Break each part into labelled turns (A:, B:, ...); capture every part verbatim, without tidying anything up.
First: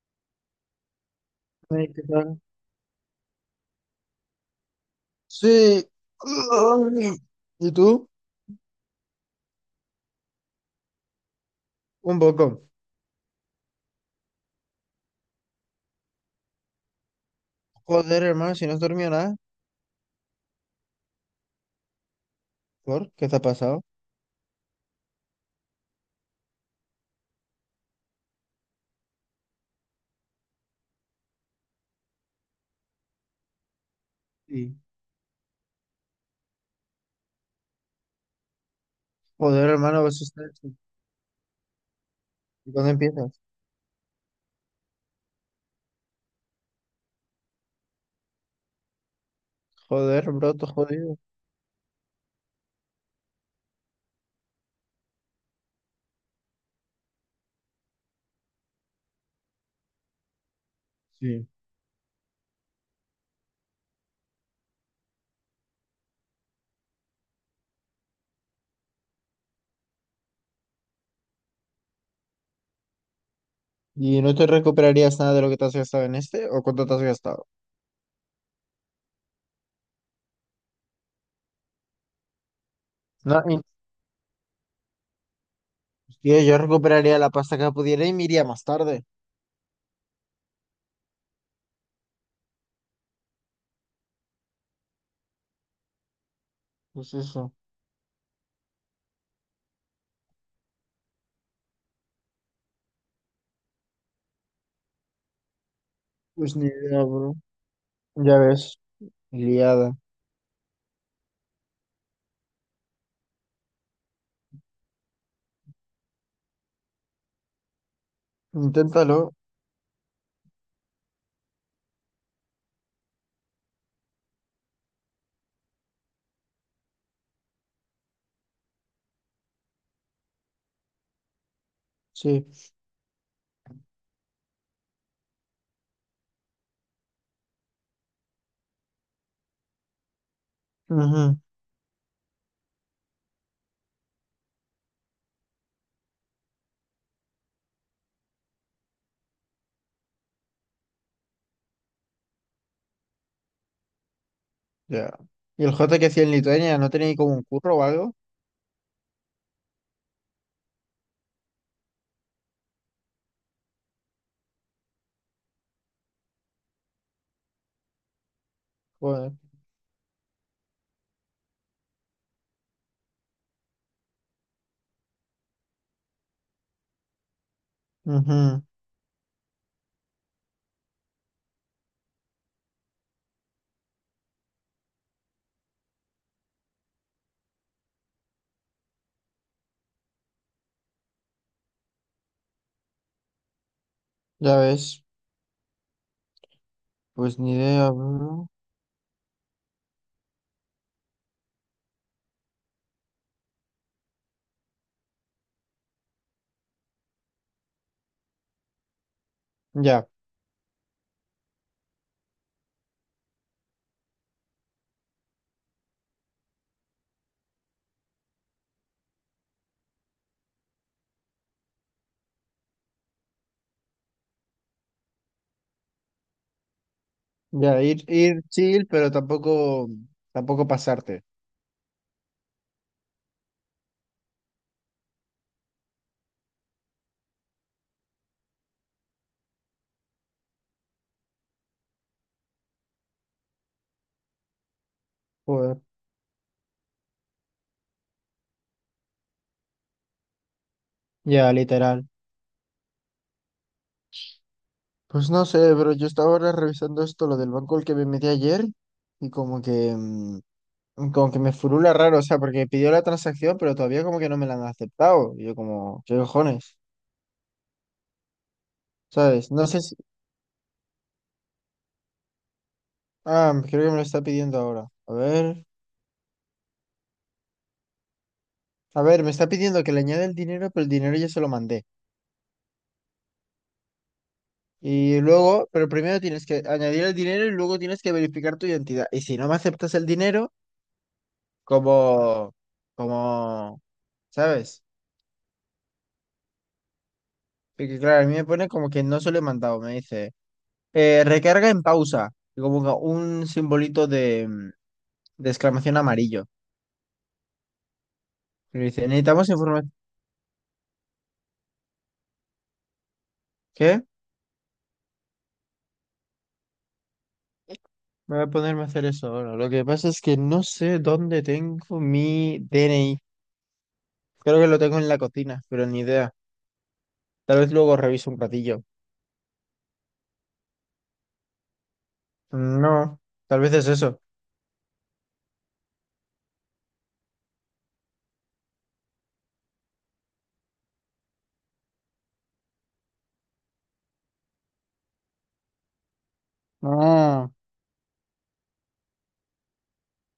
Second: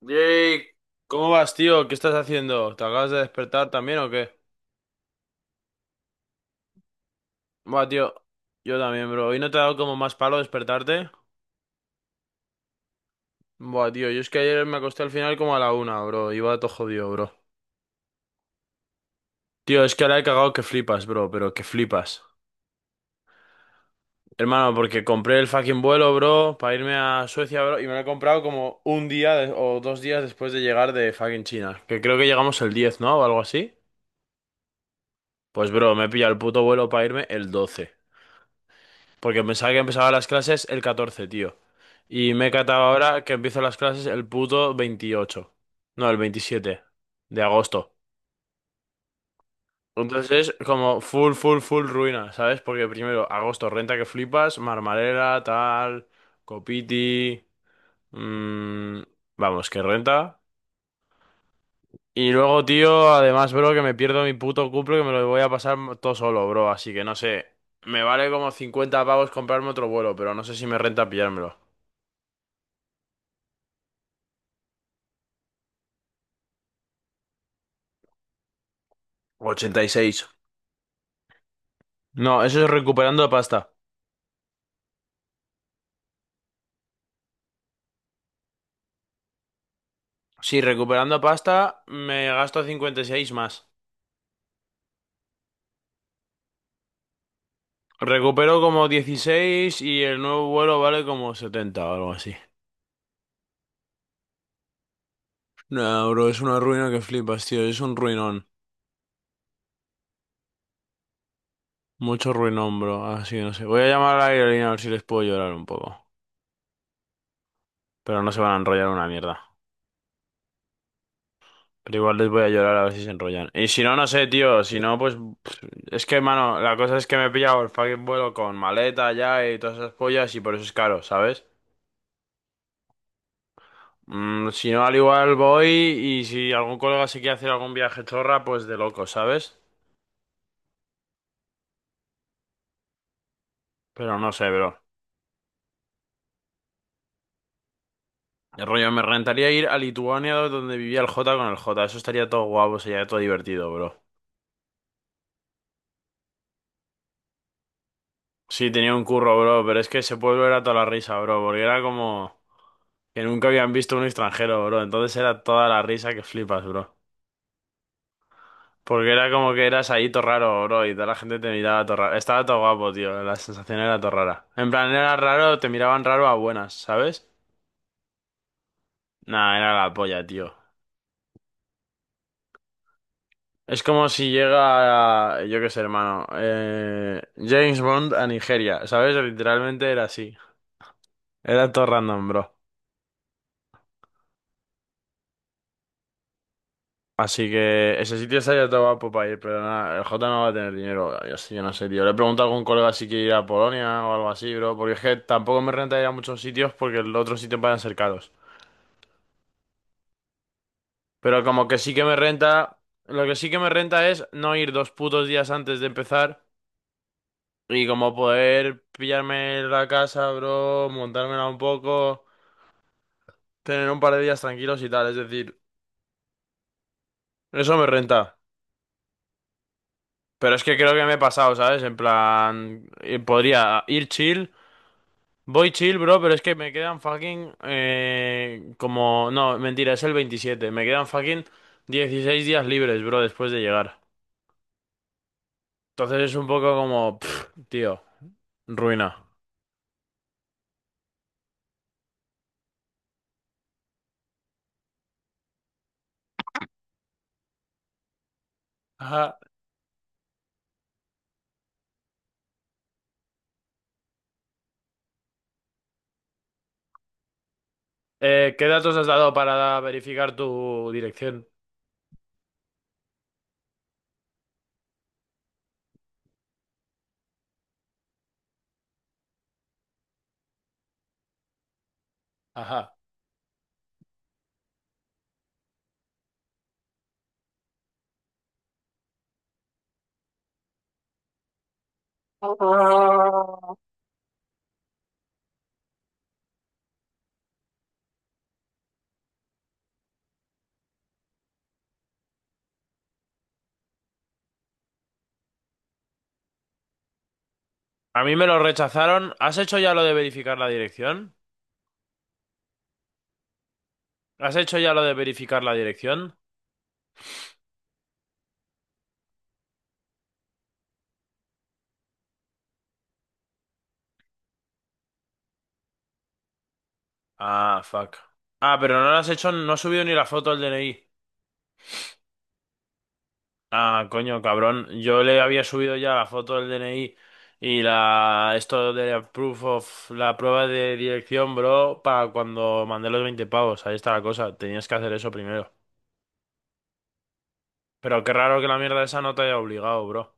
A: Yay, ¿cómo vas, tío?
B: Ay,
A: ¿Qué
B: ¿qué
A: estás
B: tal?
A: haciendo? ¿Te acabas de despertar también o qué?
B: Sí. Ay. ¿Y
A: Buah,
B: tú?
A: tío, yo también, bro. ¿Hoy no te ha dado como más palo despertarte?
B: Un poco.
A: Buah, tío, yo es que ayer me acosté al final como a la una, bro. Iba todo jodido, bro.
B: Joder, hermano, si no has dormido nada,
A: Tío, es que ahora he cagado que flipas, bro, pero que flipas.
B: ¿por qué te ha pasado?
A: Hermano, porque compré el fucking vuelo, bro, para irme a Suecia, bro, y me lo he comprado como un día de- o dos días después de llegar de fucking China, que creo que llegamos el diez, ¿no? O algo así.
B: Sí.
A: Pues, bro, me he pillado el puto vuelo para irme el doce. Porque
B: Joder,
A: pensaba que
B: hermano,
A: empezaba
B: vas a
A: las
B: estar...
A: clases el catorce, tío. Y me he
B: ¿Y
A: catado
B: cuándo
A: ahora
B: empiezas?
A: que empiezo las clases el puto veintiocho. No, el veintisiete de agosto.
B: Joder, bro,
A: Entonces es
B: todo
A: como
B: jodido.
A: full, full, full ruina, ¿sabes? Porque primero, agosto, renta que flipas, Marmarela, tal, Copiti. mm, vamos, que renta.
B: Sí.
A: Y luego, tío, además, bro, que me pierdo mi puto cumple que me lo voy a pasar todo solo, bro. Así que no sé. Me vale como cincuenta pavos comprarme otro vuelo, pero no sé si me renta pillármelo.
B: ¿Y no te recuperarías nada de lo que te has gastado en este? ¿O cuánto te has gastado?
A: Ochenta y seis. No, eso es recuperando
B: No, y-
A: pasta.
B: Tío, yo recuperaría la pasta que pudiera y me iría más tarde.
A: Sí, recuperando pasta me gasto cincuenta y seis más.
B: Pues eso.
A: Recupero como dieciséis y el nuevo vuelo vale como setenta o algo así. No, bro, es
B: Pues
A: una
B: ni
A: ruina que
B: idea, bro.
A: flipas, tío. Es un
B: Ya
A: ruinón.
B: ves, liada.
A: Mucho ruinón, bro. Así no sé. Voy a llamar a la aerolínea a ver si les puedo llorar un poco. Pero no se van a enrollar una
B: Inténtalo.
A: mierda. Pero igual les voy a llorar a ver si se enrollan. Y si no, no sé, tío. Si no, pues... pff, Es que, mano, la cosa es que me he pillado el fucking vuelo con maleta ya y todas esas pollas y por eso es caro, ¿sabes?
B: Sí.
A: Mm, si no, al igual voy y si algún colega se quiere hacer algún viaje chorra, pues de loco, ¿sabes?
B: Ujú.
A: Pero no sé, bro. El rollo, me rentaría ir a Lituania donde vivía el Jota con el Jota. Eso estaría todo guapo, sería todo divertido, bro.
B: Ya. ¿Y el J que hacía en Lituania? ¿No tenía ahí como un curro o algo?
A: Sí, tenía un curro, bro, pero es que ese pueblo era toda la risa, bro, porque era como que nunca habían visto un extranjero, bro. Entonces era toda la risa que flipas, bro. Porque era
B: Joder.
A: como que eras ahí todo raro, bro, y toda la gente te miraba todo raro. Estaba todo guapo, tío, la sensación era todo rara. En plan, era raro, te miraban raro a buenas, ¿sabes?
B: Ujú.
A: Nah, era la polla, tío. Es como si llega, yo qué sé, hermano, eh, James Bond a Nigeria, ¿sabes? Literalmente era así. Era todo random, bro.
B: Ya ves. Pues
A: Así
B: ni idea,
A: que ese sitio
B: bro.
A: estaría todo guapo para ir, pero nada, el J no va a tener dinero. Yo, sí, yo no sé, tío. Le he preguntado a algún colega si quiere ir a Polonia o algo así, bro, porque es que tampoco me renta ir a muchos sitios porque los otros sitios van a ser caros.
B: Ya.
A: Pero como que sí que me renta, lo que sí que me renta es no ir dos putos días antes de empezar. Y como poder pillarme la casa, bro, montármela un poco, tener un par de días tranquilos y tal, es decir, eso
B: Ya,
A: me
B: ir,
A: renta.
B: ir chill, pero tampoco,
A: Pero es
B: tampoco
A: que creo que me he
B: pasarte.
A: pasado, ¿sabes? En plan, eh, podría ir chill, voy chill, bro, pero es que me quedan fucking, eh, como, no, mentira, es el veintisiete, me quedan fucking dieciséis días libres, bro, después de llegar.
B: Joder.
A: Entonces es un poco como, pff, tío, ruina.
B: Ya, literal. Pues no sé, pero yo estaba ahora revisando esto, lo del banco al que me metí ayer, y
A: Ajá.
B: como que, mm, como que me furula raro, o sea, porque pidió la transacción, pero todavía como que no me la han aceptado. Y yo como, ¿qué cojones?
A: Eh, ¿qué datos has dado
B: ¿Sabes? No sé
A: para
B: si...
A: verificar tu dirección?
B: Ah, creo que me lo está pidiendo ahora. A ver. A ver, me está pidiendo que le añade el dinero, pero el dinero ya se lo mandé.
A: Ajá.
B: Y luego, pero primero tienes que añadir el dinero y luego tienes que verificar tu identidad. Y si no me aceptas el dinero, como, como, ¿sabes? Porque claro, a mí me pone como que no se lo he mandado, me dice, eh, recarga en pausa, y como que un simbolito de, mm, de exclamación amarillo.
A: A mí me lo
B: Y me dice,
A: rechazaron.
B: necesitamos
A: ¿Has hecho
B: información.
A: ya lo de verificar la dirección?
B: ¿Qué?
A: ¿Has hecho ya lo de verificar la dirección?
B: Me voy a ponerme a hacer eso ahora. Lo que pasa es que no sé dónde tengo mi D N I. Creo que lo tengo en la cocina, pero ni idea. Tal vez
A: Ah,
B: luego
A: fuck.
B: reviso un
A: Ah,
B: ratillo.
A: pero no lo has hecho, no has subido ni la foto del D N I.
B: No, tal vez es
A: Ah,
B: eso.
A: coño, cabrón. Yo le había subido ya la foto del D N I y la esto de proof of la prueba de dirección, bro, para cuando mandé los veinte pavos. Ahí está la cosa. Tenías que hacer eso primero.
B: Ah,
A: Pero qué raro que la mierda esa no te haya obligado, bro.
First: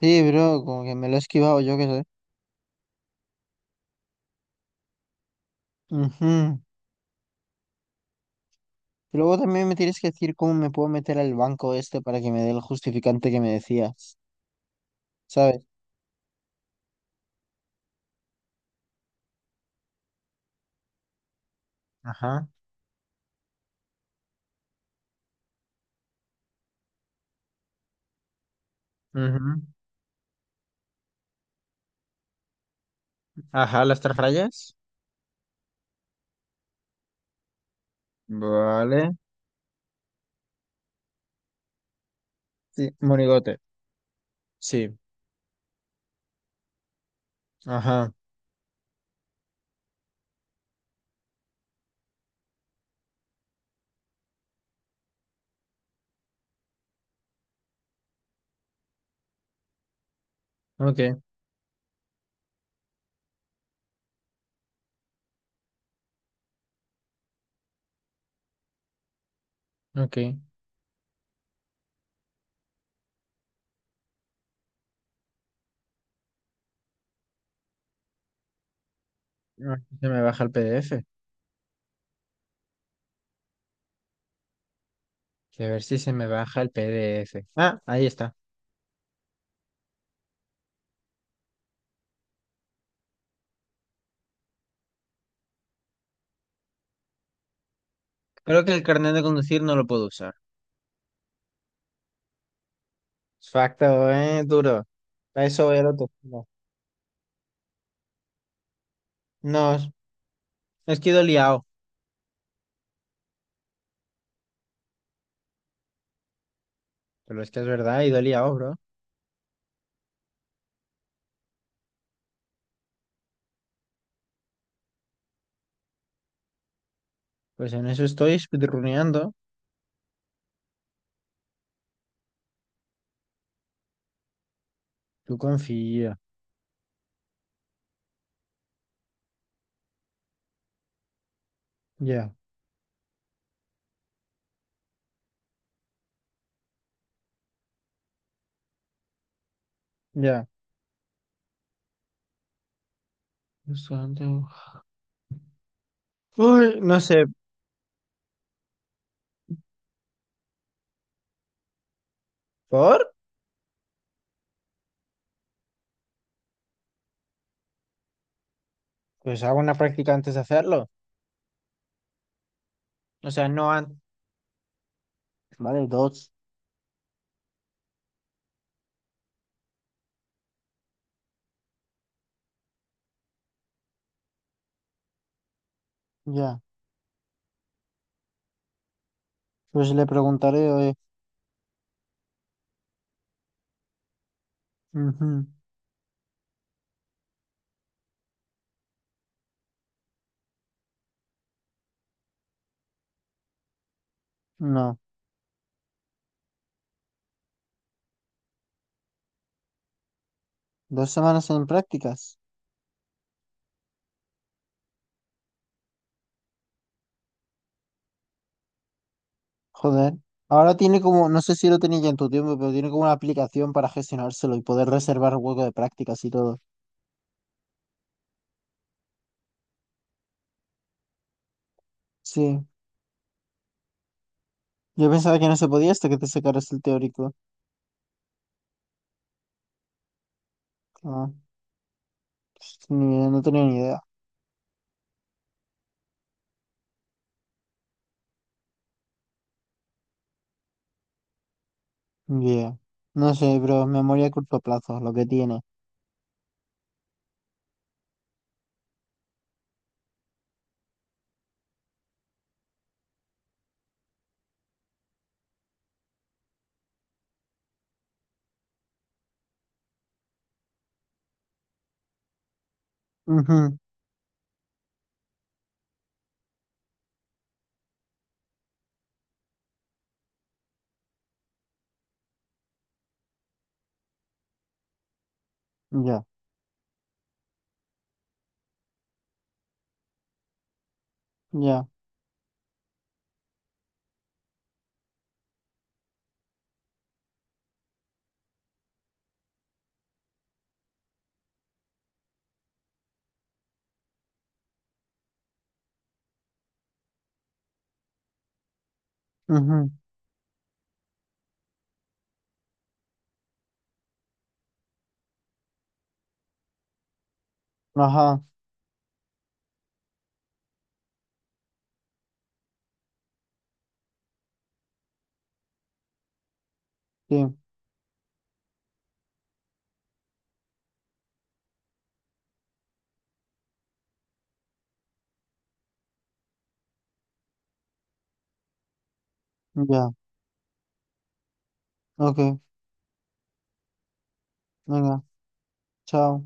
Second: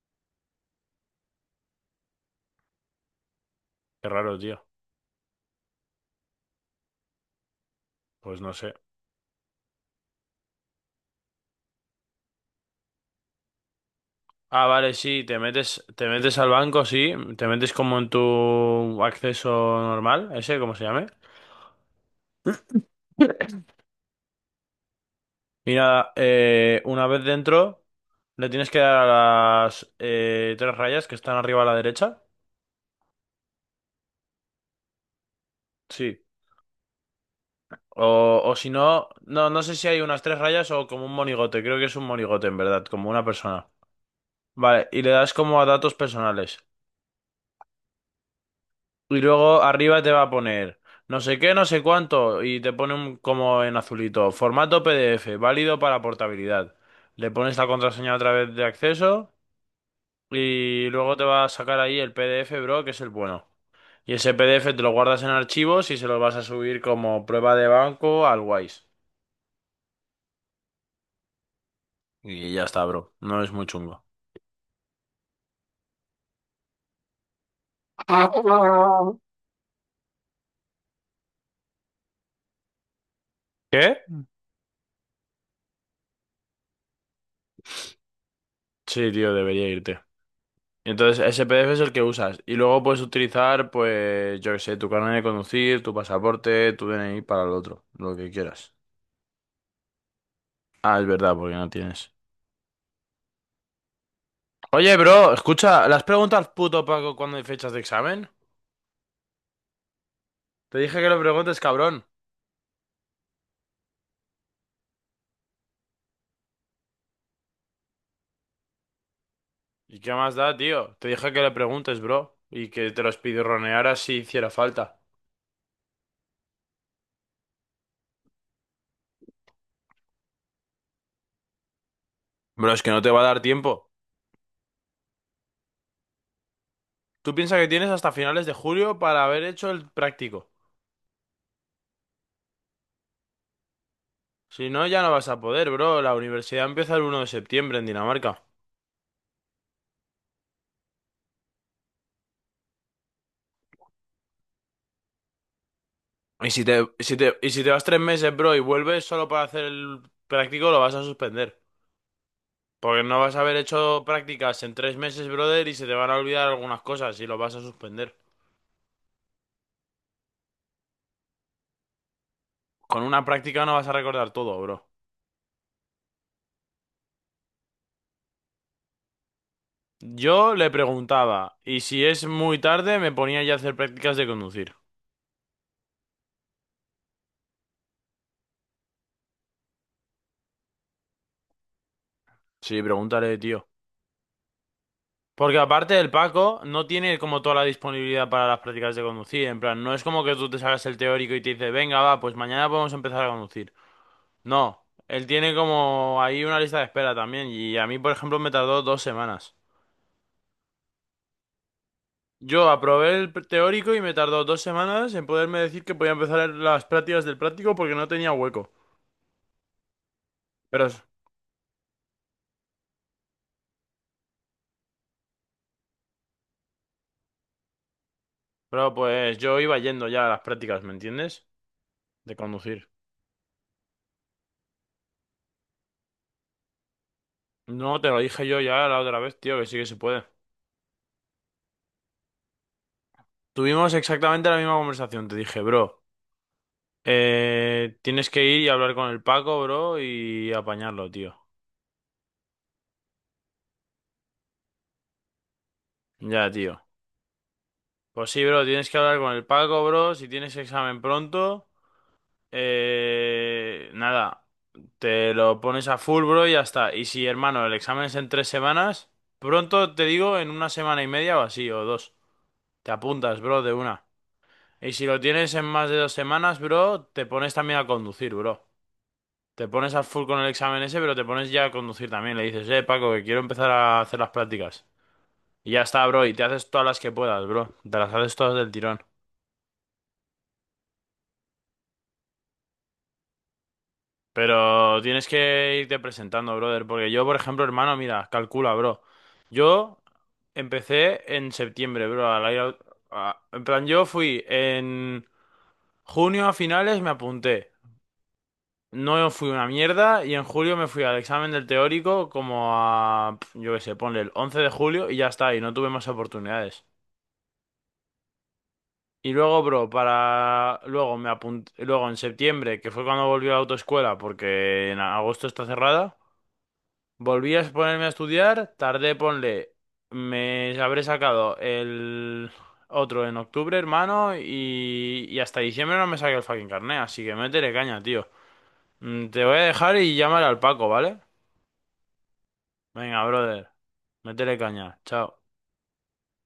B: sí, bro, como que me lo he esquivado, yo qué sé.
A: Qué raro, tío.
B: Ujú.
A: Pues no sé.
B: Y luego también me tienes que decir cómo me puedo meter al banco este para que me dé el justificante que me decías,
A: Ah, vale, sí, te
B: ¿sabes?
A: metes, te metes al banco, sí, te metes como en tu acceso normal, ese, ¿cómo se llame?
B: Ajá.
A: Y nada, eh, una vez dentro, le tienes que dar
B: Ujú.
A: a las eh, tres rayas que están arriba a la derecha,
B: Ajá, las tres rayas.
A: sí. O, o si no,
B: Vale.
A: no, no, sé si hay unas tres rayas o como un monigote, creo que es un monigote en verdad,
B: Sí,
A: como una
B: monigote.
A: persona. Vale,
B: Sí.
A: y le das como a datos personales.
B: Ajá.
A: Y luego arriba te va a poner no sé qué, no sé cuánto, y te pone un, como en azulito, formato P D F, válido para portabilidad. Le pones la contraseña otra vez de acceso y luego
B: Ok,
A: te va a sacar ahí el P D F, bro, que es el bueno. Y ese P D F te lo guardas en archivos y se lo vas a subir como prueba de banco al Wise.
B: ok.
A: Y ya está, bro. No es muy chungo.
B: Ah, se me baja el P D F.
A: ¿Qué?
B: A ver si se me baja el P D F. Ah, ahí está.
A: Sí, tío, debería irte. Entonces, ese P D F es el que usas. Y luego puedes utilizar, pues, yo qué sé, tu carnet de conducir, tu pasaporte, tu D N I para el otro, lo que
B: Creo que
A: quieras.
B: el carnet de conducir no lo puedo usar.
A: Ah, es verdad, porque no tienes.
B: Facto, eh, duro.
A: Oye, bro,
B: A eso
A: escucha,
B: era
A: ¿las
B: tu. No,
A: preguntas puto Paco cuando hay fechas de examen?
B: No, es
A: Te
B: es
A: dije que
B: que he
A: lo
B: ido
A: preguntes,
B: liado.
A: cabrón.
B: Pero es que es verdad, he ido liado, bro.
A: ¿Y qué más da, tío? Te dije que le preguntes, bro. Y que te los pidorronearas si hiciera falta.
B: Pues en eso estoy speedruneando.
A: Bro, es que no te va a dar tiempo.
B: Tú confía.
A: Tú piensas que tienes hasta finales de julio para haber hecho el práctico.
B: Ya,
A: Si no, ya no vas a poder, bro. La universidad empieza el uno de septiembre en Dinamarca.
B: ya. Bastante.
A: Y si
B: Uy,
A: te,
B: no
A: y si
B: sé.
A: te, y si te vas tres meses, bro, y vuelves solo para hacer el práctico, lo vas a suspender.
B: ¿Por?
A: Porque no vas a haber hecho prácticas en tres meses, brother, y se te van a olvidar algunas cosas y lo vas a suspender.
B: Pues hago una práctica antes de hacerlo.
A: Con una
B: O sea,
A: práctica
B: no
A: no vas a
B: antes.
A: recordar todo, bro.
B: Vale, dos.
A: Yo le preguntaba, y si es muy tarde, me ponía ya a hacer prácticas de conducir.
B: Ya. Pues le preguntaré, oye.
A: Sí, pregúntale, tío.
B: Ujú.
A: Porque aparte el Paco no tiene como toda la disponibilidad para las prácticas de conducir. En plan, no es como que tú te hagas el teórico y te dice, venga, va, pues mañana podemos empezar a conducir. No,
B: No.
A: él tiene como ahí una lista de espera también y a mí, por ejemplo, me tardó dos semanas.
B: Dos semanas en prácticas.
A: Yo aprobé el pr- teórico y me tardó dos semanas en poderme decir que podía empezar las prácticas del práctico porque no tenía hueco.
B: Joder. Ahora
A: Pero,
B: tiene como, no sé si lo tenía ya en tu tiempo, pero tiene como una aplicación para gestionárselo y poder reservar hueco de prácticas y todo.
A: pero pues yo iba yendo ya a las prácticas, ¿me entiendes? De
B: Sí.
A: conducir.
B: Yo pensaba que no se podía hasta que te sacaras el teórico.
A: No, te lo dije yo ya la otra vez, tío, que sí que se puede.
B: Ah, pues ni idea, no tenía ni
A: Tuvimos
B: idea.
A: exactamente la misma conversación. Te dije, bro, eh, tienes que ir y hablar con el Paco, bro, y apañarlo, tío.
B: Yeah. No sé, bro. Memoria a corto plazo, lo que tiene.
A: Ya, tío. Pues sí, bro, tienes que hablar con el Paco, bro. Si tienes examen pronto, eh, nada, te lo pones a full, bro, y ya está. Y si, hermano, el examen es en tres semanas, pronto te digo en una semana y media o así, o dos. Te apuntas, bro, de
B: Ujú.
A: una. Y si lo tienes en más de dos semanas, bro, te pones también a conducir, bro. Te pones a full con el examen ese, pero te pones ya a conducir también. Le dices, eh, Paco, que quiero empezar a hacer las prácticas. Y ya está,
B: Ya,
A: bro, y te haces todas las que puedas, bro. Te las haces todas del tirón.
B: ya.
A: Pero tienes que irte presentando, brother, porque yo, por ejemplo, hermano, mira, calcula, bro. Yo empecé en septiembre, bro, al aire- a- en plan, yo fui en junio a finales, me apunté. No fui una
B: Ujú.
A: mierda y en julio me fui al examen del teórico como a, pf, yo qué sé, ponle el once de julio y ya está, y no tuve más oportunidades.
B: Ajá,
A: Y luego, bro, para... Luego me apunté... Luego en septiembre, que fue cuando volví a la autoescuela, porque en agosto está cerrada. Volví
B: sí,
A: a ponerme a estudiar, tardé, ponle, me habré sacado el otro en octubre, hermano, y, y hasta diciembre no me saqué el fucking carnet, así que métele caña, tío. Mm, Te voy a dejar
B: ya.
A: y llamar al Paco, ¿vale?
B: Ok,
A: Venga, brother, métele caña,
B: venga,
A: chao.
B: chao.